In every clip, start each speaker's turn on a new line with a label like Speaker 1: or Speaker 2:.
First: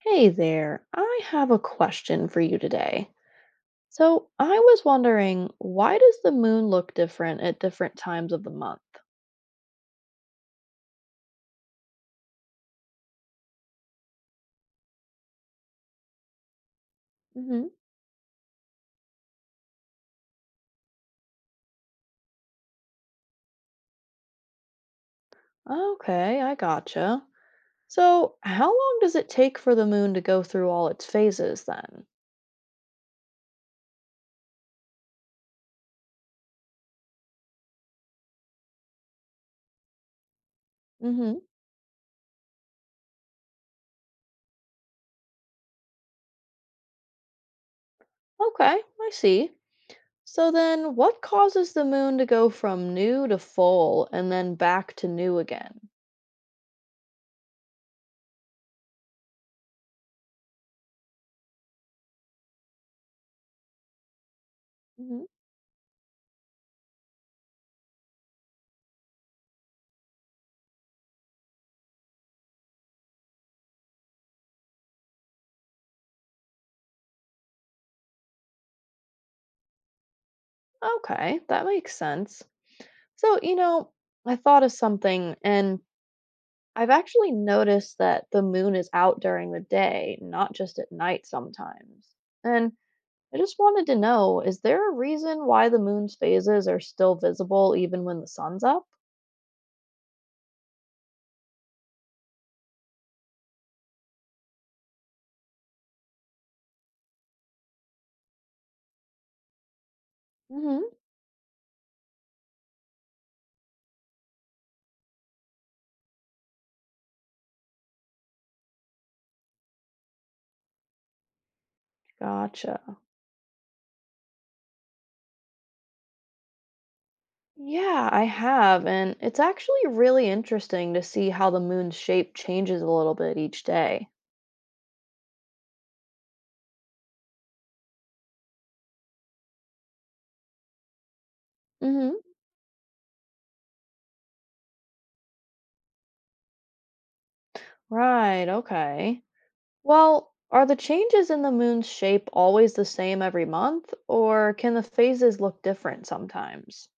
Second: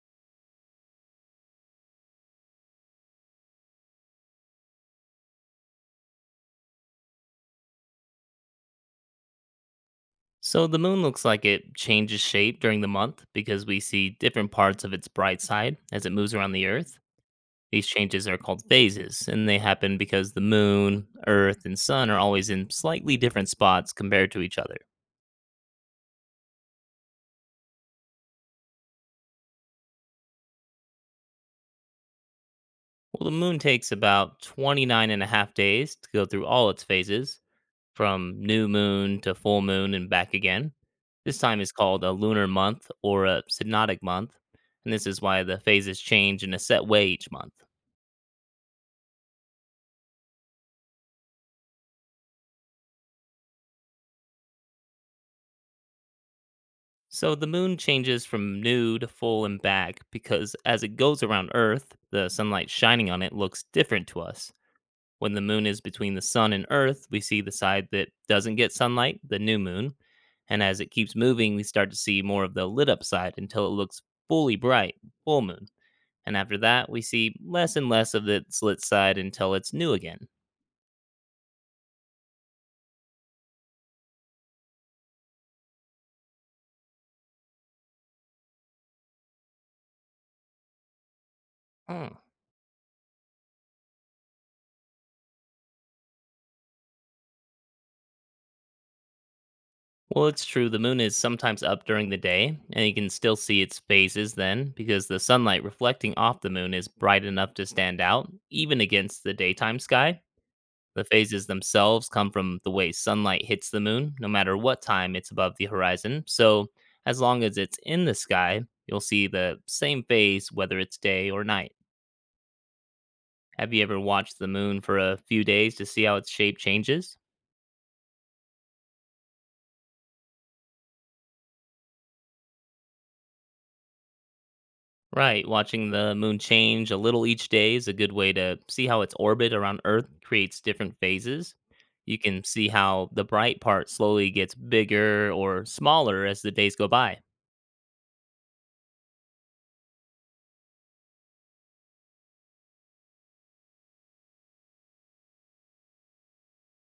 Speaker 1: Hey there, I have a question for you today. So, I was wondering, why does the moon look different at different times of the month?
Speaker 2: So the moon looks like it changes shape during the month because we see different parts of its bright side as it moves around the earth.
Speaker 1: Hmm.
Speaker 2: These changes are called phases, and they happen because the moon, earth, and sun are always in slightly different spots compared to each other.
Speaker 1: Okay, I gotcha. So, how long does it take for the moon to go through all its phases then?
Speaker 2: Well, the moon takes about 29 and a half days to go through all its phases, from new moon to full moon and back again. This
Speaker 1: Hmm.
Speaker 2: time is called a lunar month or a synodic month, and this is why the phases change in a set way each month.
Speaker 1: Okay, I see. So, then what causes the moon to go from new to full and then back to new again?
Speaker 2: So the moon changes from new to full and back because as it goes around Earth, the sunlight shining on it looks different to us.
Speaker 1: Hmm.
Speaker 2: When the moon is between the sun and Earth, we see the side that doesn't get sunlight, the new moon. And as it keeps moving, we start to see more of the lit up side until it looks fully bright, full moon. And after that, we see less and less of its lit side until it's new again.
Speaker 1: Okay, that makes sense. So, I thought of something and I've actually noticed that the moon is out during the day, not just at night sometimes. And I just wanted to know, is there a reason why the moon's phases are still visible even when the sun's up?
Speaker 2: Well, it's true. The moon is sometimes up during the day, and you can still see its phases then because the sunlight reflecting off the moon is bright enough to stand out, even against the daytime sky.
Speaker 1: Hmm.
Speaker 2: The phases themselves come from the way sunlight hits the moon, no matter what time it's above the horizon. So, as long as it's in the sky, you'll see the same phase whether it's day or night.
Speaker 1: Gotcha.
Speaker 2: Have you ever watched the moon for a few days to see how its shape changes?
Speaker 1: Yeah, I have. And it's actually really interesting to see how the moon's shape changes a little bit each day.
Speaker 2: Right, watching the moon change a little each day is a good way to see how its orbit around Earth creates different phases. You
Speaker 1: Hmm.
Speaker 2: can see how the bright part slowly gets bigger or smaller as the days go by.
Speaker 1: Right, okay. Well, are the changes in the moon's shape always the same every month, or can the phases look different sometimes?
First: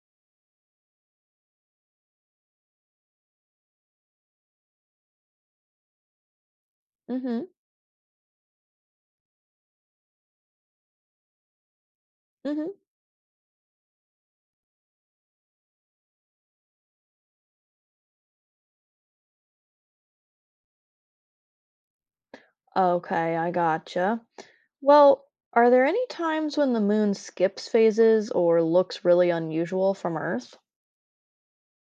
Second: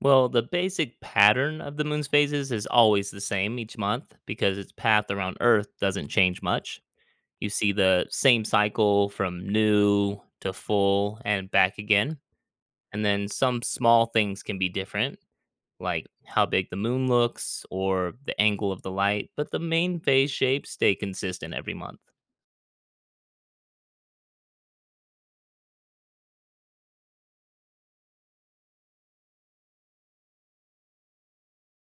Speaker 2: Well, the basic pattern of the moon's phases is always the same each month because its path around Earth doesn't change much.
Speaker 1: Mm-hmm.
Speaker 2: You see the same cycle from new to full and back again.
Speaker 1: Mm-hmm.
Speaker 2: And then some small things can be different like how big the moon looks or the angle of the light, but the main phase shapes stay consistent every month.
Speaker 1: Okay, I gotcha. Well, are there any times when the moon skips phases or looks really unusual from Earth?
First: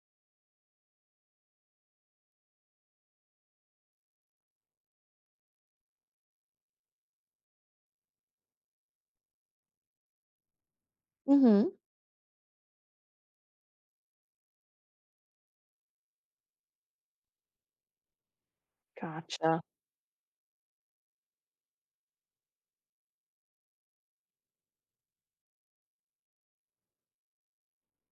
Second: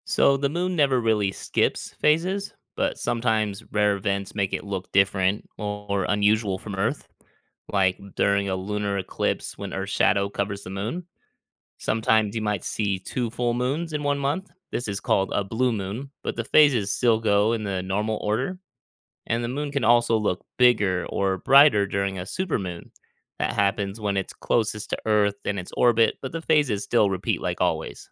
Speaker 2: So the moon never really skips phases, but sometimes rare events make it look different or unusual from Earth, like during a lunar eclipse when Earth's shadow covers the moon.
Speaker 1: Mm-hmm.
Speaker 2: Sometimes you might see two full moons in one month. This is called a blue moon, but the phases still go in the normal order. And the
Speaker 1: Gotcha.
Speaker 2: moon can also look bigger or brighter during a supermoon. That happens when it's closest to Earth in its orbit, but the phases still repeat like always.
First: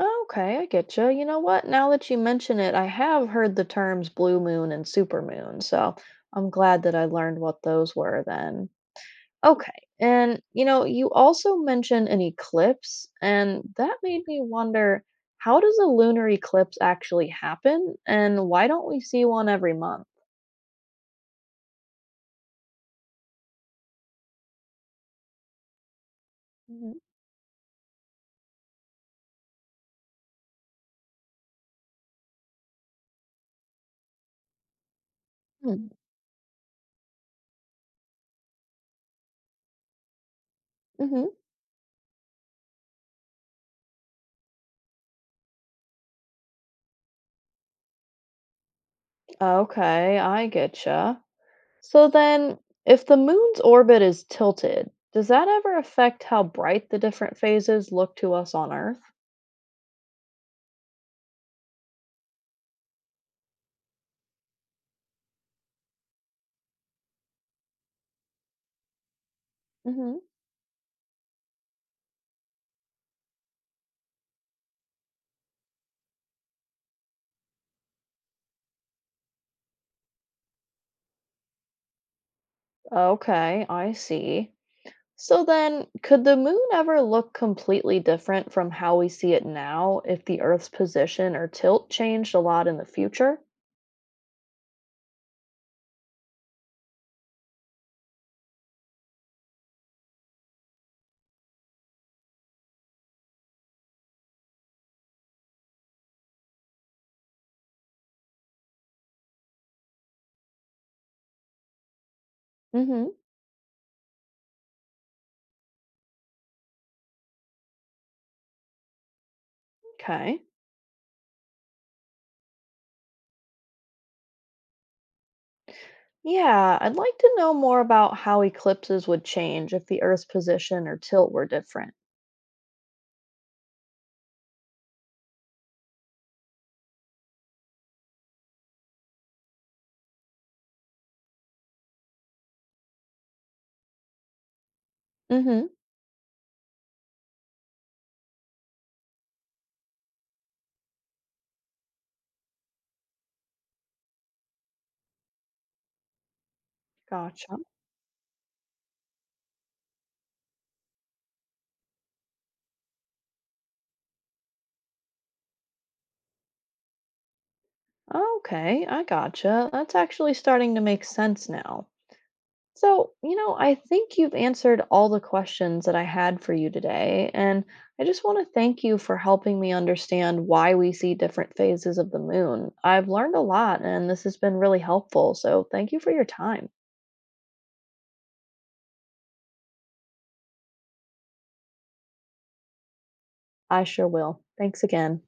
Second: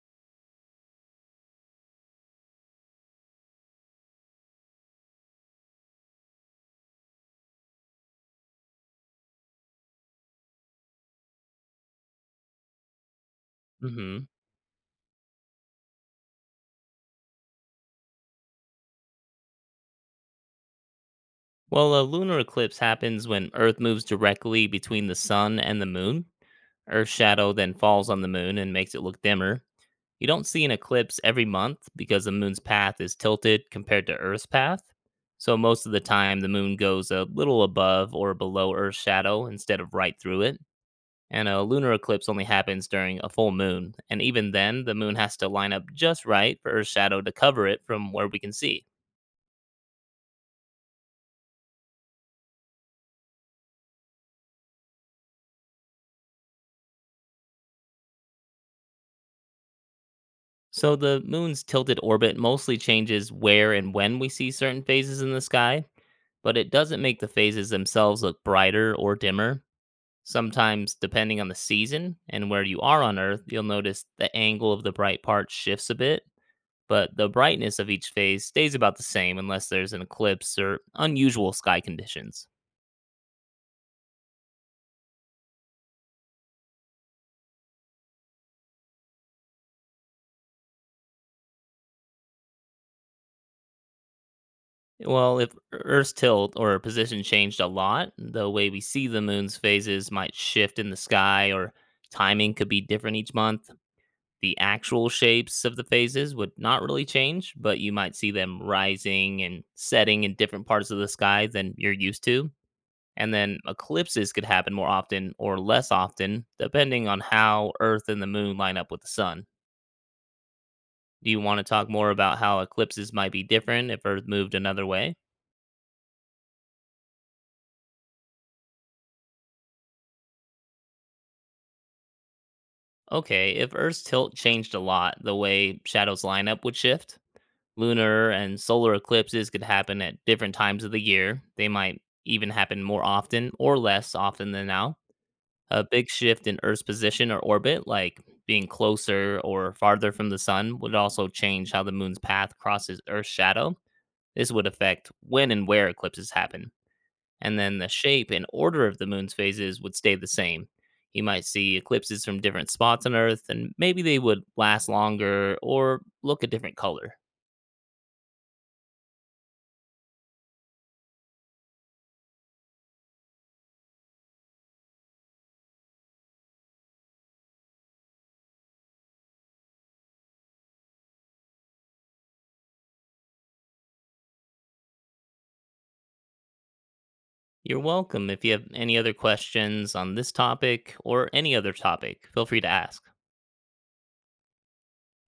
Speaker 1: Okay, I getcha. You know what? Now that you mention it, I have heard the terms blue moon and supermoon, so I'm glad that I learned what those were then. Okay. And you also mentioned an eclipse, and that made
Speaker 2: Hmm.
Speaker 1: me wonder, how does a lunar eclipse actually happen, and why don't we see one every month?
Speaker 2: Well, a lunar eclipse happens when Earth moves directly between the sun and the moon. Earth's shadow then falls on the moon and makes it look dimmer. You don't see an eclipse every month because the moon's path is tilted compared to Earth's path. So most
Speaker 1: Mm-hmm.
Speaker 2: of the time, the moon goes a little above or below Earth's shadow instead of right through it. And a lunar eclipse only happens during a full moon, and even then, the moon has to line up just right for Earth's shadow to cover it from where we can see.
Speaker 1: Okay, I getcha. So then, if the moon's orbit is tilted, does that ever affect how bright the different phases look to us on Earth?
Speaker 2: So the moon's tilted orbit mostly changes where and when we see certain phases in the sky, but it doesn't make the phases themselves look brighter or dimmer.
Speaker 1: Hmm.
Speaker 2: Sometimes, depending on the season and where you are on Earth, you'll notice the angle of the bright part shifts a bit, but the brightness of each phase stays about the same unless there's an eclipse or unusual sky conditions.
Speaker 1: Okay, I see. So then, could the moon ever look completely different from how we see it now if the Earth's position or tilt changed a lot in the future?
Speaker 2: Well, if Earth's tilt or position changed a lot, the way we see the moon's phases might shift in the sky, or timing could be different each month. The actual shapes of the phases would not really change, but you might see them rising and setting in different parts of the sky than you're used to.
Speaker 1: Hmm.
Speaker 2: And then eclipses could happen more often or less often, depending on how Earth and the moon line up with the sun.
Speaker 1: Okay.
Speaker 2: Do you want to talk more about how eclipses might be different if Earth moved another way?
Speaker 1: Yeah, I'd like to know more about how eclipses would change if the Earth's position or tilt were different.
Speaker 2: Okay, if Earth's tilt changed a lot, the way shadows line up would shift. Lunar and solar eclipses could happen at different times of the year. They might even happen more often or less often than now.
Speaker 1: Mm-hmm.
Speaker 2: A big shift in Earth's position or orbit, like being closer or farther from the sun, would also change how the moon's path crosses Earth's shadow. This would affect when and where eclipses happen,
Speaker 1: Gotcha.
Speaker 2: and then the shape and order of the moon's phases would stay the same. You might see eclipses from different spots on Earth, and maybe they would last longer or look a different color.
Speaker 1: Okay, I gotcha. That's actually starting to make sense now. So, I think you've answered all the questions that I had for you today, and I just want to thank you for helping me understand why we see different phases of the moon. I've learned a lot, and this has been really helpful. So, thank you for your time.
Speaker 2: You're welcome. If you have any other questions on this topic or any other topic, feel free to ask.
Speaker 1: I sure will. Thanks again.